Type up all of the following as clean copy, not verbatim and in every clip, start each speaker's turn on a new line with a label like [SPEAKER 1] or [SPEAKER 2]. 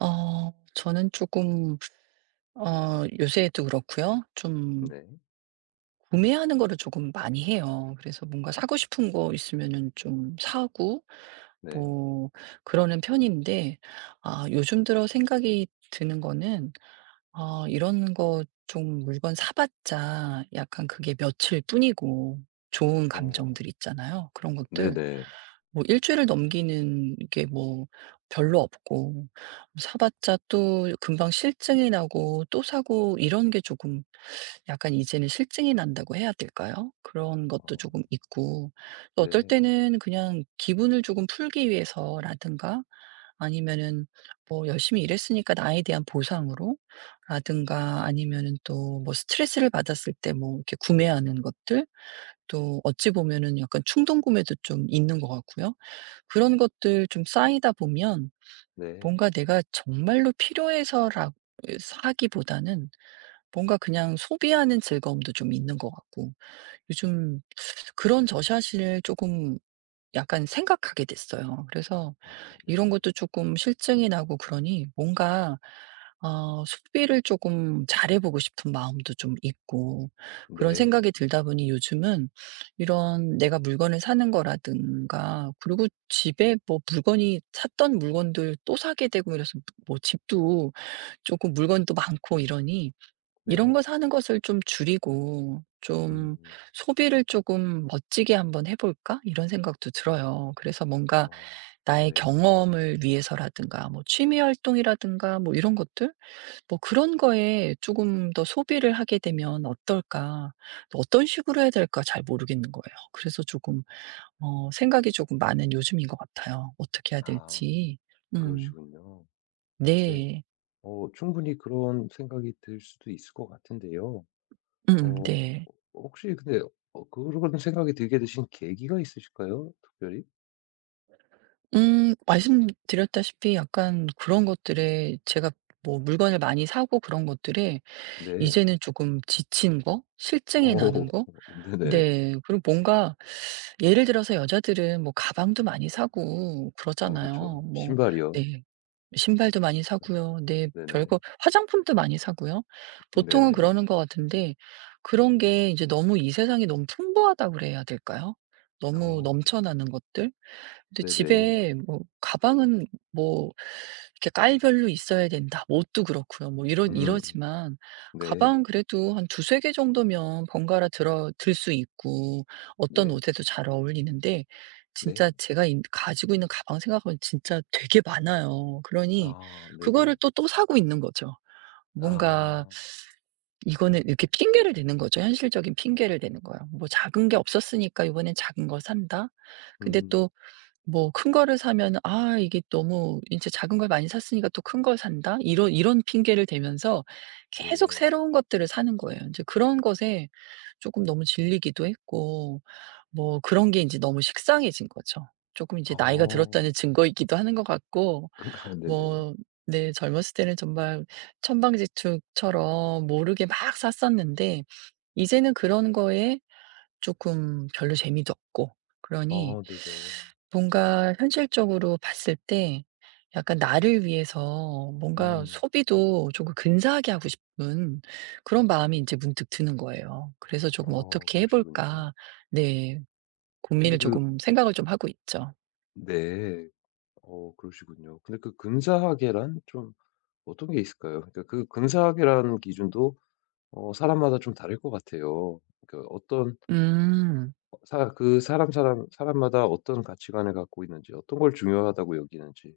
[SPEAKER 1] 저는 조금 요새도 그렇고요. 좀
[SPEAKER 2] 네.
[SPEAKER 1] 구매하는 거를 조금 많이 해요. 그래서 뭔가 사고 싶은 거 있으면은 좀 사고
[SPEAKER 2] 네.
[SPEAKER 1] 뭐 그러는 편인데, 아 요즘 들어 생각이 드는 거는, 아 이런 거 좀 물건 사 봤자 약간 그게 며칠 뿐이고, 좋은
[SPEAKER 2] 어.
[SPEAKER 1] 감정들 있잖아요. 그런 것들
[SPEAKER 2] 네네.
[SPEAKER 1] 뭐 일 주일을 넘기는 게 뭐 별로 없고, 사 봤자 또 금방 실증이 나고 또 사고 이런 게 조금, 약간 이제는 실증이 난다고 해야 될까요? 그런 것도
[SPEAKER 2] 어.
[SPEAKER 1] 조금 있고, 또 어떨
[SPEAKER 2] 네.
[SPEAKER 1] 때는 그냥 기분을 조금 풀기 위해서라든가, 아니면은 뭐 열심히 일했으니까 나에 대한 보상으로 라든가 아니면은 또 뭐 스트레스를 받았을 때 뭐 이렇게 구매하는 것들, 또 어찌 보면은 약간 충동 구매도 좀 있는 것 같고요. 그런 것들 좀 쌓이다 보면
[SPEAKER 2] 네.
[SPEAKER 1] 뭔가 내가 정말로 필요해서라 하기보다는 뭔가 그냥 소비하는 즐거움도 좀 있는 것 같고, 요즘 그런 저샷을 조금 약간 생각하게 됐어요. 그래서
[SPEAKER 2] 아
[SPEAKER 1] 이런
[SPEAKER 2] 네.
[SPEAKER 1] 것도 조금 실증이 나고 그러니 뭔가 어비를 조금 잘해 보고 싶은 마음도 좀 있고, 그런
[SPEAKER 2] 네.
[SPEAKER 1] 생각이 들다 보니 요즘은 이런 내가 물건을 사는 거라든가 그리고 집에 뭐 물건이 샀던 물건들 또 사게 되고 이래서 뭐 집도 조금 물건도 많고 이러니 이런
[SPEAKER 2] 네.
[SPEAKER 1] 거 사는 것을 좀 줄이고 좀
[SPEAKER 2] 음.
[SPEAKER 1] '소비를 조금 멋지게 한번 해 볼까?' 이런 생각도 들어요. 그래서 뭔가
[SPEAKER 2] 어.
[SPEAKER 1] 나의
[SPEAKER 2] 네.
[SPEAKER 1] 경험을 위해서라든가 뭐 취미 활동이라든가 뭐 이런 것들? 뭐 '그런 거에 조금 더 소비를 하게 되면 어떨까?' 또 어떤 식으로 해야 될까 잘 모르겠는 거예요. 그래서 조금 생각이 조금 많은 요즘인 것 같아요. 어떻게 해야
[SPEAKER 2] 아
[SPEAKER 1] 될지. 음.
[SPEAKER 2] 그러시군요. 네.
[SPEAKER 1] 네.
[SPEAKER 2] 어 충분히 그런 생각이 들 수도 있을 것 같은데요.
[SPEAKER 1] 음음,
[SPEAKER 2] 어
[SPEAKER 1] 네.
[SPEAKER 2] 혹시 근데 어 그런 생각이 들게 되신 계기가 있으실까요? 특별히?
[SPEAKER 1] 말씀드렸다시피 약간 그런 것들에 제가 뭐 물건을 많이 사고 그런 것들에
[SPEAKER 2] 네.
[SPEAKER 1] 이제는 조금 지친 거? 실증이 나는
[SPEAKER 2] 어.
[SPEAKER 1] 거?
[SPEAKER 2] 네네.
[SPEAKER 1] 네. 그리고 뭔가 예를 들어서 여자들은 뭐 가방도 많이 사고
[SPEAKER 2] 아 그쵸.
[SPEAKER 1] 그러잖아요. 뭐,
[SPEAKER 2] 신발이요?
[SPEAKER 1] 네. 신발도 많이 사고요. 네.
[SPEAKER 2] 네네.
[SPEAKER 1] 별거 화장품도 많이 사고요. 보통은
[SPEAKER 2] 네네.
[SPEAKER 1] 그러는 것 같은데 그런 게 이제 너무 이 세상이 너무 풍부하다고 그래야 될까요? 너무
[SPEAKER 2] 어.
[SPEAKER 1] 넘쳐나는 것들? 근데
[SPEAKER 2] 네네.
[SPEAKER 1] 집에 뭐 가방은 뭐 이렇게 깔별로 있어야 된다. 뭐 옷도 그렇고요. 뭐 이러
[SPEAKER 2] 음음.
[SPEAKER 1] 이러지만
[SPEAKER 2] 네.
[SPEAKER 1] 가방 그래도 한 두세 개 정도면 번갈아 들어 들 수 있고, 어떤
[SPEAKER 2] 네.
[SPEAKER 1] 옷에도 잘 어울리는데
[SPEAKER 2] 네.
[SPEAKER 1] 진짜 제가 가지고 있는 가방 생각하면 진짜 되게 많아요. 그러니
[SPEAKER 2] 아 네네.
[SPEAKER 1] 그거를 또 사고 있는 거죠. 뭔가
[SPEAKER 2] 아.
[SPEAKER 1] 이거는 이렇게 핑계를 대는 거죠. 현실적인 핑계를 대는 거예요. 뭐 작은 게 없었으니까 이번엔 작은 거 산다. 근데
[SPEAKER 2] 음
[SPEAKER 1] 또 뭐 큰 거를 사면 '아 이게 너무 인제 작은 걸 많이 샀으니까 또 큰 걸 산다.' 이런 핑계를 대면서 계속
[SPEAKER 2] 네.
[SPEAKER 1] 새로운 것들을 사는 거예요. 인제 그런 것에 쪼끔 너무 질리기도 했고, 뭐 그런 게 인제 너무 식상해진 거죠. 쪼끔 인제 나이가
[SPEAKER 2] 어.
[SPEAKER 1] 들었다는 증거이기도 하는 것 같고,
[SPEAKER 2] 아 네네.
[SPEAKER 1] 뭐 네 젊었을 때는 정말 천방지축처럼 모르게 막 샀었는데 이제는 그런 거에 조금 별로 재미도 없고 그러니
[SPEAKER 2] 어 네네.
[SPEAKER 1] 뭔가 현실적으로 봤을 때 약간 나를 위해서 뭔가
[SPEAKER 2] 음.
[SPEAKER 1] 소비도 조금 근사하게 하고 싶은 그런 마음이 이제 문득 드는 거예요. 그래서 조금
[SPEAKER 2] 어
[SPEAKER 1] '어떻게 해
[SPEAKER 2] 그러시군요.
[SPEAKER 1] 볼까?' 네.
[SPEAKER 2] 근데
[SPEAKER 1] 고민을
[SPEAKER 2] 그
[SPEAKER 1] 조금 생각을 좀 하고 있죠.
[SPEAKER 2] 네. 어 그러시군요. 근데 그 근사하게란 좀 어떤 게 있을까요? 그러니까 그 근사하게라는 기준도 어 사람마다 좀 다를 것 같아요. 그러니까 어떤
[SPEAKER 1] 음.
[SPEAKER 2] 어, 사그 사람, 사람 사람마다 어떤 가치관을 갖고 있는지 어떤 걸 중요하다고 여기는지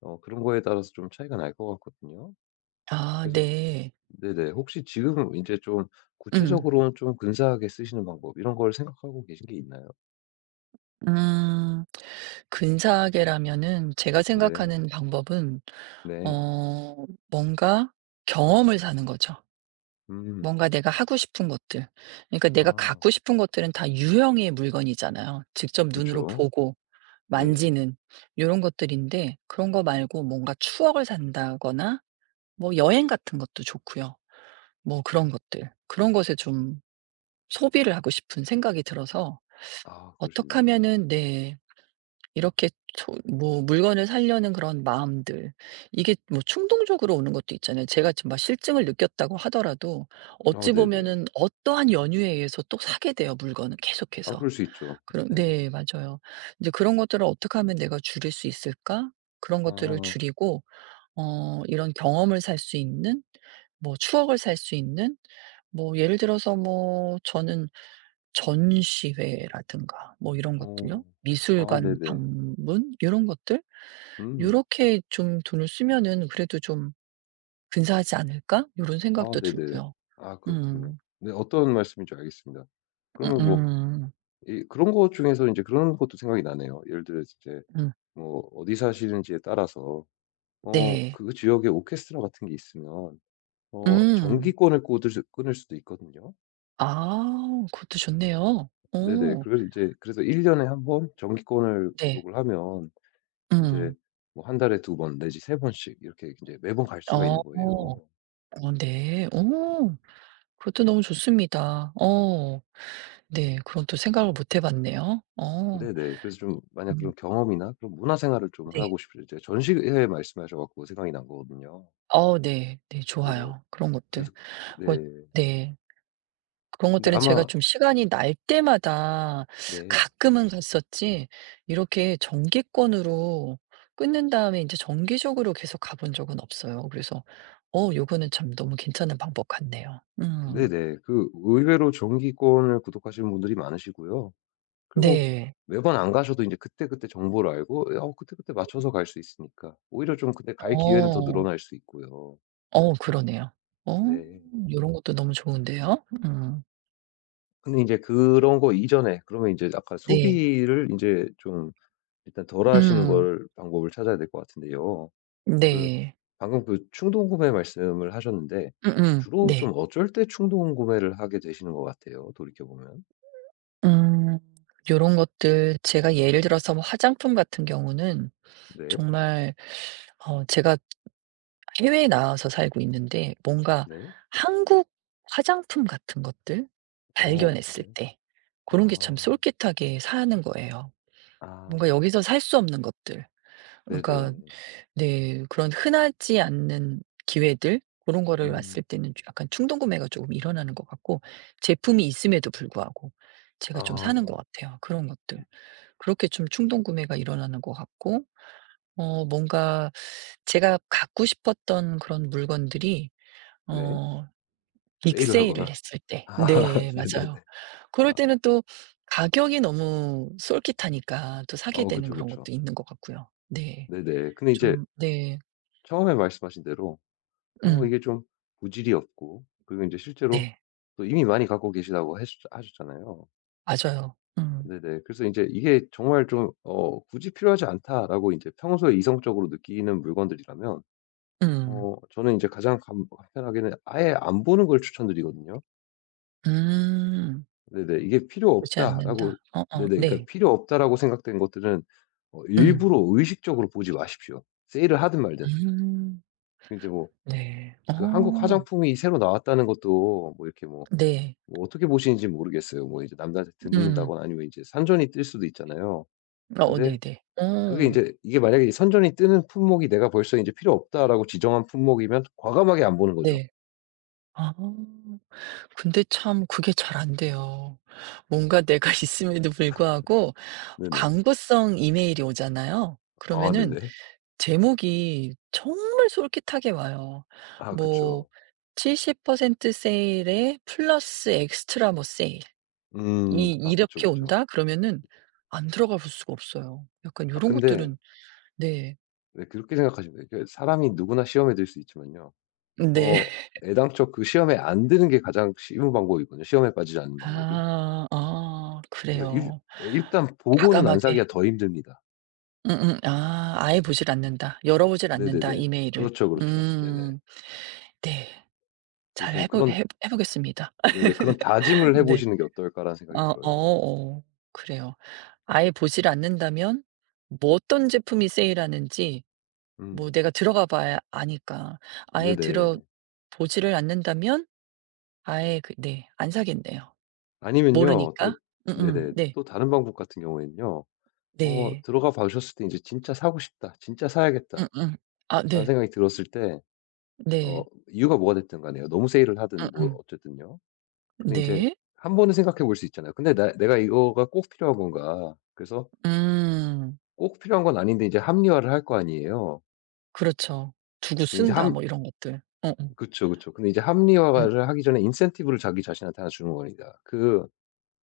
[SPEAKER 2] 어 그런 거에 따라서 좀 차이가 날 것 같거든요.
[SPEAKER 1] 아,
[SPEAKER 2] 그래서
[SPEAKER 1] 네.
[SPEAKER 2] 네네. 혹시 지금 이제 좀 구체적
[SPEAKER 1] 음.
[SPEAKER 2] 으로 좀 근사하게 쓰시는 방법 이런 걸 생각하고 계신 게 있나요?
[SPEAKER 1] 음. 근사하게라면은 제가
[SPEAKER 2] 네.
[SPEAKER 1] 생각하는 방법은
[SPEAKER 2] 네.
[SPEAKER 1] 어 뭔가 경험을 사는 거죠.
[SPEAKER 2] 음.
[SPEAKER 1] 뭔가 내가 하고 싶은 것들. 그러니까 내가
[SPEAKER 2] 아
[SPEAKER 1] 갖고 싶은 것들은 다 유형의 물건이잖아요. 직접 눈으로
[SPEAKER 2] 그쵸.
[SPEAKER 1] 보고
[SPEAKER 2] 네네.
[SPEAKER 1] 만지는 요런 것들인데 그런 거 말고 뭔가 추억을 산다거나 뭐 여행 같은 것도 좋고요. 뭐 그런 것들. 그런 것에 좀 소비를 하고 싶은 생각이 들어서
[SPEAKER 2] 아
[SPEAKER 1] 어떻게
[SPEAKER 2] 그러시군요.
[SPEAKER 1] 하면은, 네. 이렇게 초 뭐 물건을 사려는 그런 마음들 이게 뭐 충동적으로 오는 것도 있잖아요. 제가 지금 막 실증을 느꼈다고 하더라도
[SPEAKER 2] 아
[SPEAKER 1] 어찌
[SPEAKER 2] 네네.
[SPEAKER 1] 보면은 어떠한 연유에 의해서 또 사게 돼요, 물건은
[SPEAKER 2] 아
[SPEAKER 1] 계속해서.
[SPEAKER 2] 그럴 수 있죠.
[SPEAKER 1] 그런,
[SPEAKER 2] 네.
[SPEAKER 1] 네 맞아요. 이제 '그런 것들을 어떻게 하면 내가 줄일 수 있을까?' 그런 것들을
[SPEAKER 2] 아.
[SPEAKER 1] 줄이고 이런 경험을 살 수 있는, 뭐 추억을 살 수 있는, 뭐 예를 들어서 뭐 저는 전시회라든가 뭐 이런
[SPEAKER 2] 어.
[SPEAKER 1] 것들요.
[SPEAKER 2] 아
[SPEAKER 1] 미술관
[SPEAKER 2] 네네.
[SPEAKER 1] 방문 요런 것들?
[SPEAKER 2] 음.
[SPEAKER 1] 요렇게 좀 돈을 쓰면은 '그래도 좀 근사하지 않을까?' 요런
[SPEAKER 2] 아
[SPEAKER 1] 생각도
[SPEAKER 2] 네네.
[SPEAKER 1] 들고요.
[SPEAKER 2] 아 그렇군요.
[SPEAKER 1] 음.
[SPEAKER 2] 네 어떤 말씀인지 알겠습니다.
[SPEAKER 1] 음음.
[SPEAKER 2] 그러면 뭐
[SPEAKER 1] 음.
[SPEAKER 2] 이 그런 것 중에서 인제 그런 것도 생각이 나네요. 예를 들어 이제
[SPEAKER 1] 음.
[SPEAKER 2] 뭐 어디 사시는지에 따라서 어
[SPEAKER 1] 네.
[SPEAKER 2] 그 지역에 오케스트라 같은 게 있으면 어
[SPEAKER 1] 음.
[SPEAKER 2] 정기권을 꽂을 수 끊을 수도 있거든요.
[SPEAKER 1] 아, 그것도 좋네요.
[SPEAKER 2] 네네.
[SPEAKER 1] 어.
[SPEAKER 2] 그래서 1년 년에 한 번 정기권을
[SPEAKER 1] 네.
[SPEAKER 2] 구독을 하면 이제
[SPEAKER 1] 음.
[SPEAKER 2] 뭐 한 달에 두 번 내지 세 번씩 이렇게 이제 매번 갈 수가 있는
[SPEAKER 1] 어.
[SPEAKER 2] 거예요.
[SPEAKER 1] 어, 네. 어, 그것도 너무 좋습니다. 어. 네. 그건 또 생각을 못 해 봤네요. 어.
[SPEAKER 2] 네네. 그래서 좀 만약
[SPEAKER 1] 음,
[SPEAKER 2] 그런 경험이나 그런 문화 생활을 좀
[SPEAKER 1] 네.
[SPEAKER 2] 하고 싶으실 때 전시회 말씀하셔 갖고 생각이 난 거거든요.
[SPEAKER 1] 어, 네. 네
[SPEAKER 2] 네네.
[SPEAKER 1] 좋아요. 그런 것들.
[SPEAKER 2] 그래서
[SPEAKER 1] 뭐,
[SPEAKER 2] 네.
[SPEAKER 1] 네. 그런
[SPEAKER 2] 근데
[SPEAKER 1] 것들은 제가
[SPEAKER 2] 아마
[SPEAKER 1] 좀 시간이 날 때마다
[SPEAKER 2] 네.
[SPEAKER 1] 가끔은 갔었지 이렇게 정기권으로 끊는 다음에 인제 정기적으로 계속 가본 적은 없어요. 그래서 요거는 참 너무 괜찮은 방법 같네요. 음.
[SPEAKER 2] 네네. 그 의외로 정기권을 구독하시는 분들이 많으시고요. 그리고 뭐
[SPEAKER 1] 네.
[SPEAKER 2] 매번 안 가셔도 이제 그때그때 정보를 알고 어 그때그때 맞춰서 갈 수 있으니까 오히려 좀 근데 갈 기회는 더
[SPEAKER 1] 어.
[SPEAKER 2] 늘어날 수 있고요.
[SPEAKER 1] 어, 그러네요. 어,
[SPEAKER 2] 네.
[SPEAKER 1] 요런 것도 너무 좋은데요. 음.
[SPEAKER 2] 근데 이제 그런 거 이전에 그러면 이제 아까
[SPEAKER 1] 네.
[SPEAKER 2] 소비를 이제 좀 일단 덜 하시는
[SPEAKER 1] 음.
[SPEAKER 2] 걸 방법을 찾아야 될 것 같은데요. 그
[SPEAKER 1] 네.
[SPEAKER 2] 방금 그 충동 구매 말씀을 하셨는데
[SPEAKER 1] 음음.
[SPEAKER 2] 주로 좀
[SPEAKER 1] 네.
[SPEAKER 2] 어쩔 때 충동 구매를 하게 되시는 것 같아요, 돌이켜 보면?
[SPEAKER 1] 음. 요런 것들 제가 예를 들어서 뭐 화장품 같은 경우는
[SPEAKER 2] 네.
[SPEAKER 1] 정말 제가 해외에 나와서 살고 있는데 뭔가
[SPEAKER 2] 네.
[SPEAKER 1] 한국 화장품 같은 것들
[SPEAKER 2] 어
[SPEAKER 1] 발견했을
[SPEAKER 2] 네.
[SPEAKER 1] 때 그런 게 참
[SPEAKER 2] 아.
[SPEAKER 1] 솔깃하게 사는 거예요. 뭔가
[SPEAKER 2] 아.
[SPEAKER 1] 여기서 살 수 없는 것들. 그러니까
[SPEAKER 2] 네네.
[SPEAKER 1] 네 그런 흔하지 않는 기회들 그런 거를
[SPEAKER 2] 음.
[SPEAKER 1] 왔을 때는 약간 충동 구매가 조금 일어나는 것 같고, 제품이 있음에도 불구하고 제가 좀 사는 것
[SPEAKER 2] 아.
[SPEAKER 1] 같아요, 그런 것들. 그렇게 좀 충동 구매가 일어나는 것 같고, 뭔가 제가 갖고 싶었던 그런 물건들이
[SPEAKER 2] 네.
[SPEAKER 1] 어
[SPEAKER 2] 세일을
[SPEAKER 1] 빅세일을
[SPEAKER 2] 하거나.
[SPEAKER 1] 했을 때
[SPEAKER 2] 아
[SPEAKER 1] 네
[SPEAKER 2] 네네네.
[SPEAKER 1] 맞아요. 그럴
[SPEAKER 2] 아
[SPEAKER 1] 때는 또 가격이 너무 솔깃하니까 또 사게
[SPEAKER 2] 어
[SPEAKER 1] 되는
[SPEAKER 2] 그쵸,
[SPEAKER 1] 그런
[SPEAKER 2] 그쵸.
[SPEAKER 1] 것도 있는 것 같고요. 네.
[SPEAKER 2] 네네. 근데 이제
[SPEAKER 1] 좀, 네.
[SPEAKER 2] 처음에 말씀하신 대로 어
[SPEAKER 1] 음.
[SPEAKER 2] 이게 좀 부질이 없고 그리고 인제 실제로
[SPEAKER 1] 네.
[SPEAKER 2] 또 이미 많이 갖고 계시다고 했었 하셨잖아요.
[SPEAKER 1] 맞아요. 음.
[SPEAKER 2] 네네. 그래서 인제 이게 정말 좀 어 '굳이 필요하지 않다.'라고 인제 평소에 이성적으로 느끼는 물건들이라면
[SPEAKER 1] 음.
[SPEAKER 2] 어 저는 인제 가장 간 간편하게는 아예 안 보는 걸 추천드리거든요.
[SPEAKER 1] 음.
[SPEAKER 2] 네네. 이게 '필요
[SPEAKER 1] 보지
[SPEAKER 2] 없다.'라고
[SPEAKER 1] 않는다. 어어,
[SPEAKER 2] 네네. 그러니까
[SPEAKER 1] 네.
[SPEAKER 2] '필요 없다.'라고 생각된 것들은 어
[SPEAKER 1] 음.
[SPEAKER 2] 일부러 의식적으로 보지 마십시오, 세일을 하든 말든.
[SPEAKER 1] 음.
[SPEAKER 2] 이제 뭐
[SPEAKER 1] 네.
[SPEAKER 2] 그 한국
[SPEAKER 1] 어.
[SPEAKER 2] 화장품이 새로 나왔다는 것도 뭐 이렇게 뭐
[SPEAKER 1] 네.
[SPEAKER 2] 뭐 어떻게 보시는지 모르겠어요. 뭐 이제 남들한테
[SPEAKER 1] 음.
[SPEAKER 2] 듣는다거나 아니면 이제 선전이 뜰 수도 있잖아요.
[SPEAKER 1] 어,
[SPEAKER 2] 근데
[SPEAKER 1] 네네.
[SPEAKER 2] 그게 이
[SPEAKER 1] 어.
[SPEAKER 2] 제 이게 만약에 이 선전이 뜨는 품목이 내가 벌써 이제 '필요 없다.'라고 지정한 품목이면 과감하게 안 보는 거죠.
[SPEAKER 1] 네. 아. 근데 참 그게 잘 안 돼요. 뭔가 내가 있음에도 불구하고
[SPEAKER 2] 네네.
[SPEAKER 1] 광고성 이메일이 오잖아요.
[SPEAKER 2] 아
[SPEAKER 1] 그러면은
[SPEAKER 2] 네네.
[SPEAKER 1] 제목이 정말 솔깃하게 와요.
[SPEAKER 2] 아
[SPEAKER 1] 뭐
[SPEAKER 2] 그쵸.
[SPEAKER 1] 70% 세일에 플러스 엑스트라 뭐 세일
[SPEAKER 2] 음.
[SPEAKER 1] 이
[SPEAKER 2] 아 그쵸,
[SPEAKER 1] 이렇게
[SPEAKER 2] 그쵸.
[SPEAKER 1] 온다 그러면은 안 들어가 볼 수가 없어요. 약간
[SPEAKER 2] 아
[SPEAKER 1] 요런
[SPEAKER 2] 근데
[SPEAKER 1] 것들은, 네.
[SPEAKER 2] 네 그렇게 생각하시면 돼요. 그니까 사람이 누구나 시험에 들 수 있지만요.
[SPEAKER 1] 네.
[SPEAKER 2] 어 애당초 그 시험에 안 드는 게 가장 쉬운 방법이거든요 시험에 빠지지 않는 방법이.
[SPEAKER 1] 아. 아,
[SPEAKER 2] 그러니까 일
[SPEAKER 1] 그래요.
[SPEAKER 2] 네, 일단 보고는 안
[SPEAKER 1] 과감하게
[SPEAKER 2] 사기가 더 힘듭니다.
[SPEAKER 1] 음음. 아, 아예 보질 않는다. 열어보질 않는다,
[SPEAKER 2] 네네네.
[SPEAKER 1] 이메일을.
[SPEAKER 2] 그렇죠, 그렇죠. 네네.
[SPEAKER 1] 음. 네.
[SPEAKER 2] 그래서
[SPEAKER 1] 잘
[SPEAKER 2] 좀
[SPEAKER 1] 해보
[SPEAKER 2] 그런
[SPEAKER 1] 해 해 보겠습니다.
[SPEAKER 2] 네네 그런 다짐을 해
[SPEAKER 1] 네.
[SPEAKER 2] 보시는 게 어떨까라는 생각이
[SPEAKER 1] 어 어
[SPEAKER 2] 들어요.
[SPEAKER 1] 어. 그래요. 아예 보질 않는다면 뭐 어떤 제품이 세일하는지
[SPEAKER 2] 음
[SPEAKER 1] 뭐 내가 들어가 봐야 아니까. 아예
[SPEAKER 2] 네네.
[SPEAKER 1] 들어 보지를 않는다면 아예 그 네 안 사겠네요.
[SPEAKER 2] 아니면요 또
[SPEAKER 1] 모르니까. 음음.
[SPEAKER 2] 네네
[SPEAKER 1] 네.
[SPEAKER 2] 또 다른 방법 같은 경우에는요. 어
[SPEAKER 1] 네.
[SPEAKER 2] 들어가 보셨을 때 이제 '진짜 사고 싶다. 진짜
[SPEAKER 1] 음음.
[SPEAKER 2] 사야겠다.'라는
[SPEAKER 1] 아, 네.
[SPEAKER 2] 생각이 들었을 때 어
[SPEAKER 1] 네.
[SPEAKER 2] 이유가 뭐가 됐든 간에요. 너무 세일을 하든 뭐
[SPEAKER 1] 음음.
[SPEAKER 2] 어쨌든요. 근데 이제
[SPEAKER 1] 네.
[SPEAKER 2] 한 번은 생각해 볼 수 있잖아요. '근데 나 내가 이거가 꼭 필요한 건가?' 그래서
[SPEAKER 1] 음.
[SPEAKER 2] 꼭 필요한 건 아닌데 이제 합리화를 할 거 아니에요.
[SPEAKER 1] 그렇죠. "두고
[SPEAKER 2] 근데 제
[SPEAKER 1] 쓴다."
[SPEAKER 2] 함
[SPEAKER 1] 뭐 이런 것들. 어어.
[SPEAKER 2] 그쵸, 그쵸. 근데 이제
[SPEAKER 1] 음.
[SPEAKER 2] 합리화를 하기 전에 인센티브를 자기 자신한테 하나 주는 겁니다. 그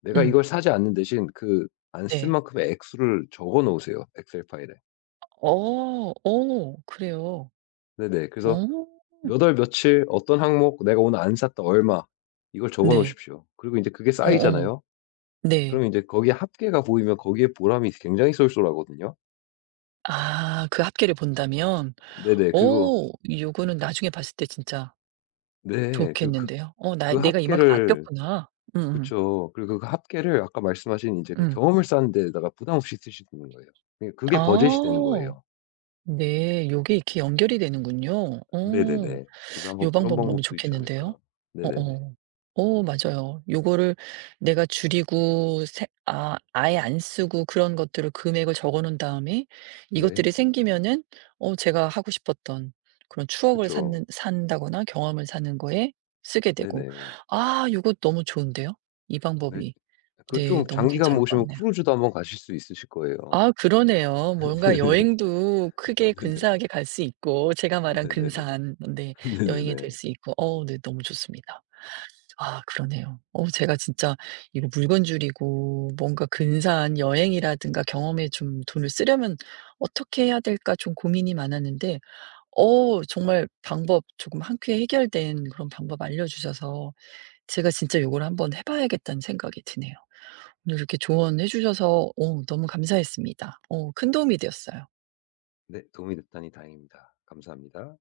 [SPEAKER 2] 내가
[SPEAKER 1] 음.
[SPEAKER 2] 이걸 사지 않는 대신 그 안 쓴
[SPEAKER 1] 네.
[SPEAKER 2] 만큼의 액수를 적어 놓으세요, 엑셀 파일에.
[SPEAKER 1] 어. 어, 그래요.
[SPEAKER 2] 네네.
[SPEAKER 1] 어.
[SPEAKER 2] 그래서 몇 월 며칠 어떤 항목 내가 오늘 안 샀다 얼마 이걸 적어
[SPEAKER 1] 네.
[SPEAKER 2] 놓으십시오. 그리고 이제 그게
[SPEAKER 1] 어어.
[SPEAKER 2] 쌓이잖아요.
[SPEAKER 1] 네.
[SPEAKER 2] 그러면 이제 거기에 합계가 보이면 거기에 보람이 굉장히 쏠쏠하거든요.
[SPEAKER 1] 아, 그 합계를 본다면?
[SPEAKER 2] 네네.
[SPEAKER 1] 어,
[SPEAKER 2] 그리고
[SPEAKER 1] 요거는 나중에 봤을 때 진짜
[SPEAKER 2] 네. 그리고 그
[SPEAKER 1] 좋겠는데요. 어, 나
[SPEAKER 2] 그
[SPEAKER 1] '내가 이만큼
[SPEAKER 2] 합계를
[SPEAKER 1] 아꼈구나.' 음음.
[SPEAKER 2] 그쵸. 그리고 그 합계를 아까 말씀하신 이제
[SPEAKER 1] 음.
[SPEAKER 2] 그
[SPEAKER 1] 음.
[SPEAKER 2] 경험을 쌓는 데에다가 부담 없이 쓰시는 거예요. 예 그게 버젯이 되는
[SPEAKER 1] 아.
[SPEAKER 2] 거예요.
[SPEAKER 1] 네. 요게 이렇게 연결이 되는군요. 어.
[SPEAKER 2] 네네네. 그래서 한번
[SPEAKER 1] 요
[SPEAKER 2] 그런
[SPEAKER 1] 방법 너무
[SPEAKER 2] 방법도 있지
[SPEAKER 1] 좋겠는데요.
[SPEAKER 2] 않을까. 네네네.
[SPEAKER 1] 어어. 어, 맞아요. 요거를 내가 줄이고 아, 아예 안 쓰고 그런 것들을 금액을 적어 놓은 다음에
[SPEAKER 2] 네.
[SPEAKER 1] 이것들이 생기면은 제가 하고 싶었던 그런 추억을
[SPEAKER 2] 그쵸.
[SPEAKER 1] 쌓는 산다거나 경험을 사는 거에 쓰게 되고.
[SPEAKER 2] 네네.
[SPEAKER 1] 아, 요거 너무 좋은데요. 이
[SPEAKER 2] 네.
[SPEAKER 1] 방법이.
[SPEAKER 2] 그 좀
[SPEAKER 1] 네. 너무
[SPEAKER 2] 장기간
[SPEAKER 1] 괜찮을
[SPEAKER 2] 모시
[SPEAKER 1] 것
[SPEAKER 2] 면
[SPEAKER 1] 같네요.
[SPEAKER 2] 크루즈도 한번 가실 수 있으실 거예요.
[SPEAKER 1] 아, 그러네요. 뭔가
[SPEAKER 2] 네네.
[SPEAKER 1] 여행도
[SPEAKER 2] 아
[SPEAKER 1] 크게
[SPEAKER 2] 네네.
[SPEAKER 1] 근사하게 갈 수 있고 제가 말한
[SPEAKER 2] 네네네.
[SPEAKER 1] 근사한 네 여행이
[SPEAKER 2] 네네네.
[SPEAKER 1] 될 수 있고 어 네 너무 좋습니다. 아, 그러네요. 제가 진짜 이거 물건 줄이고 뭔가 근사한 여행이라든가 경험에 좀 돈을 쓰려면 어떻게 해야 될까 좀 고민이 많았는데 정말 방법 조금 한 큐에 해결된 그런 방법 알려 주셔서 제가 진짜 요걸 한번 해 봐야겠다는 생각이 드네요. 오늘 이렇게 조언해 주셔서 너무 감사했습니다. 큰 도움이 되었어요.
[SPEAKER 2] 네. 도움이 됐다니 다행입니다. 감사합니다.